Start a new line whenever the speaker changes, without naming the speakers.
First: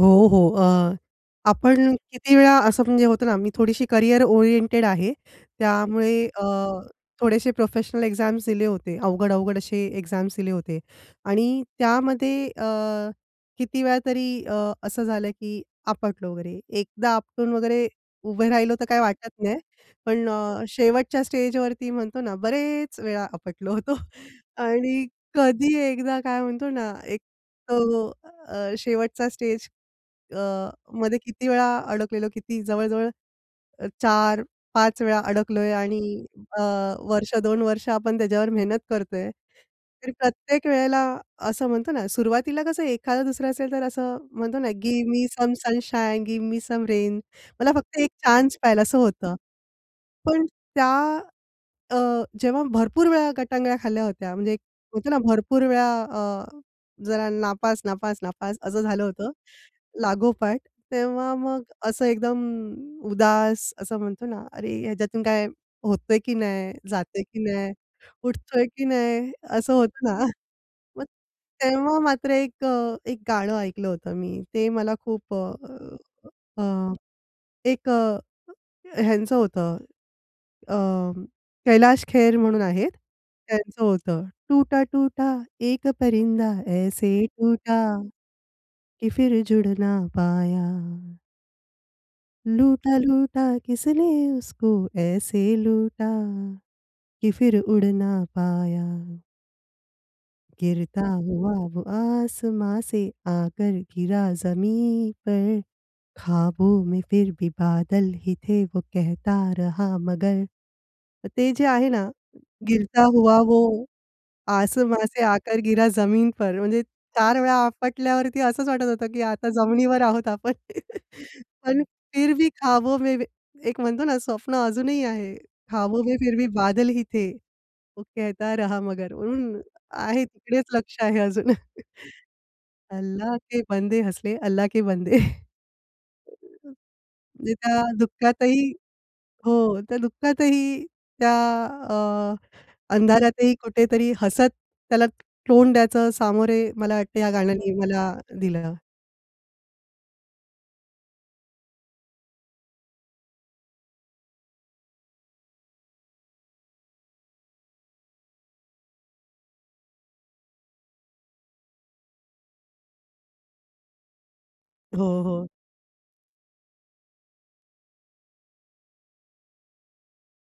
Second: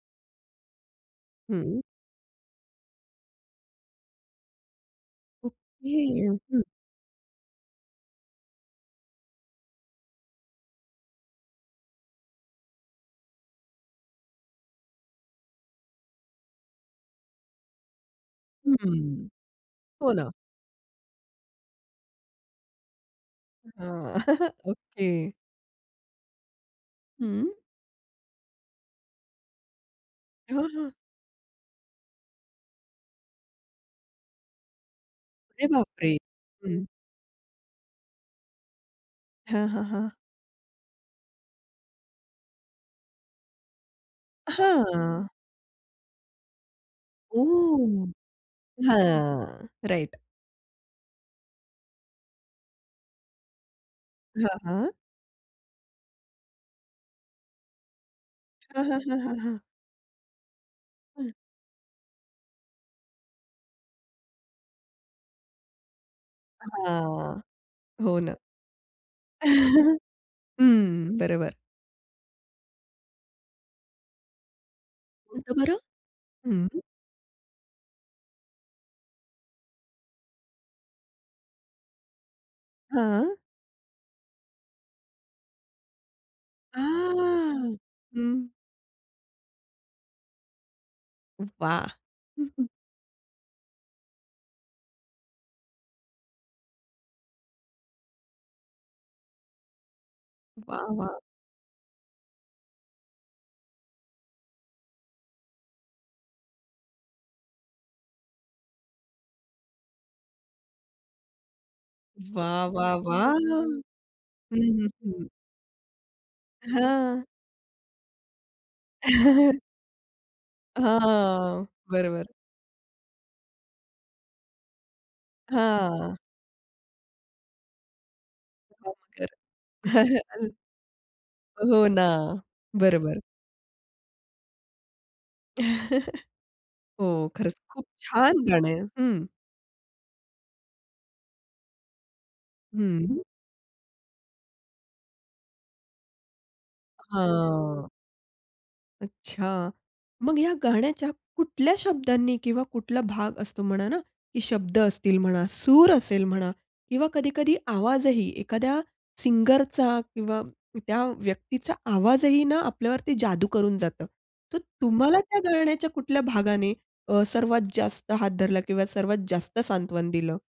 हो, हो अ,
हं.
आपण किती वेळा असं म्हणजे होतं ना मी थोडीशी करियर ओरिएंटेड आहे.
ओके.
त्यामुळे अ,
हं.
थोडेसे प्रोफेशनल एक्झाम्स दिले होते. अवघड अवघड असे एक्झाम्स दिले होते. आणि त्यामध्ये अ, किती वेळा तरी अ, असं झालं की आपटलो वगैरे. 1दा आपटून वगैरे उभे राहिलो तर काय
हं.
वाटत नाही.
हो
पण
ना.
अ, शेवटच्या स्टेजवरती म्हणतो ना बरेच वेळा आपटलो होतो.
हां.
आणि
ओके.
कधी एकदा काय म्हणतो ना एक
हं.
तो अ, शेवटचा स्टेज अ,
हां, हां.
मध्ये किती वेळा अडकलेलो, किती जवळ-जवळ 4-5 वेळा
अरे
अडकलोय
बाप
आणि
रे!
अ,
हं.
वर्ष दोन वर्ष आपण त्याच्यावर मेहनत करतोय.
हां, हां,
तर
हां.
प्रत्येक वेळेला असं म्हणतो ना, सुरुवातीला कसं एखादं दुसरा असेल तर असं म्हणतो ना, "गिव्ह मी
हां.
Some sunshine, give me some rain." मला फक्त
ओ!
1 चान्स पाहिजे असं होतं.
हां. राइट.
पण त्या अ, जेव्हा भरपूर वेळा गटांगळ्या खाल्ल्या होत्या.
हां,
म्हणजे
हां.
म्हणतो ना भरपूर वेळा अ, जरा नापास नापास नापास असं
हां, हां,
झालं
हां,
होतं
हां, हां.
लागोपाठ
हं.
तेव्हा मग असं एकदम उदास असं म्हणतो ना. "अरे! ह्याच्यातून काय होतय की नाही, जातंय
हां.
की नाही,
हो ना.
उठतोय की नाही?" असं होतं ना. मग
हं. बरोबर.
तेव्हा मात्र 1 अ 1 गाणं ऐकलं होतं मी ते मला खूप
हो का बरं?
अ,
हं.
एक अ, ह्यांचं होतं अ, कैलाश खेर म्हणून आहेत.
हां.
त्यांचं होतं "टूटा टूटा, एक परिंदा ऐसे
हां.
टूटा
हं.
कि फ़िर जुड़ ना पाया."
वाह!
लूटा लूटा, किसने उसको ऐसे लूटा कि फ़िर उड़ ना पाया.
वाह,
"गिरता
वाह!
हुआ, वो आसमाँ से आकर गिरा ज़मीन पर. ख़्वाबों में फ़िर भी बादल ही थे, वो कहता रहा मगर." ते जे आहे ना,
वाह, वाह,
गिरता
वाह!
हुआ, वो
हं, हं,
आसमाँ से
हं.
आकर गिरा ज़मीन पर, म्हणजे
हां.
4 वेळा आपटल्यावरती असंच वाटत होतं की आता जमिनीवर आहोत आपण.
हां.
पण,
बरोबर.
फिर भी ख़्वाबों में एक म्हणतो ना स्वप्न अजूनही आहे, ख़्वाबों में
हां.
फिर भी बादल ही थे. वो केहता रहा मगर.
लवकर.
हं, आहे तिकडेच लक्ष आहे अजून.
हो ना. बरोबर.
अल्लाह के बंदे, हँस दे, अल्लाह के बंदे.
हो.
म्हणजे
खरंच
त्या
खूप छान
दुःखातही
गाणं आहे. हं.
हो त्या दुःखातही त्या अ,
हं.
अंधारातही कुठेतरी हसत त्याला तोंड द्यायचं सामोरे मला वाटत ह्या गाण्याने
हां.
मला दिलं.
अच्छा. मग ह्या गाण्याच्या कुठल्या शब्दांनी किंवा कुठला भाग असतो म्हणा ना, की शब्द असतील म्हणा, सूर असेल म्हणा, किंवा कधी-कधी आवाजही, एखाद्या सिंगरचा किंवा त्या व्यक्तीचा आवाजही ना आपल्यावरती जादू करून जातं. तर
हो,
तुम्हाला त्या
हो.
गाण्याच्या कुठल्या भागाने अ, सर्वात जास्त हात धरला किंवा सर्वात जास्त सांत्वन दिलं?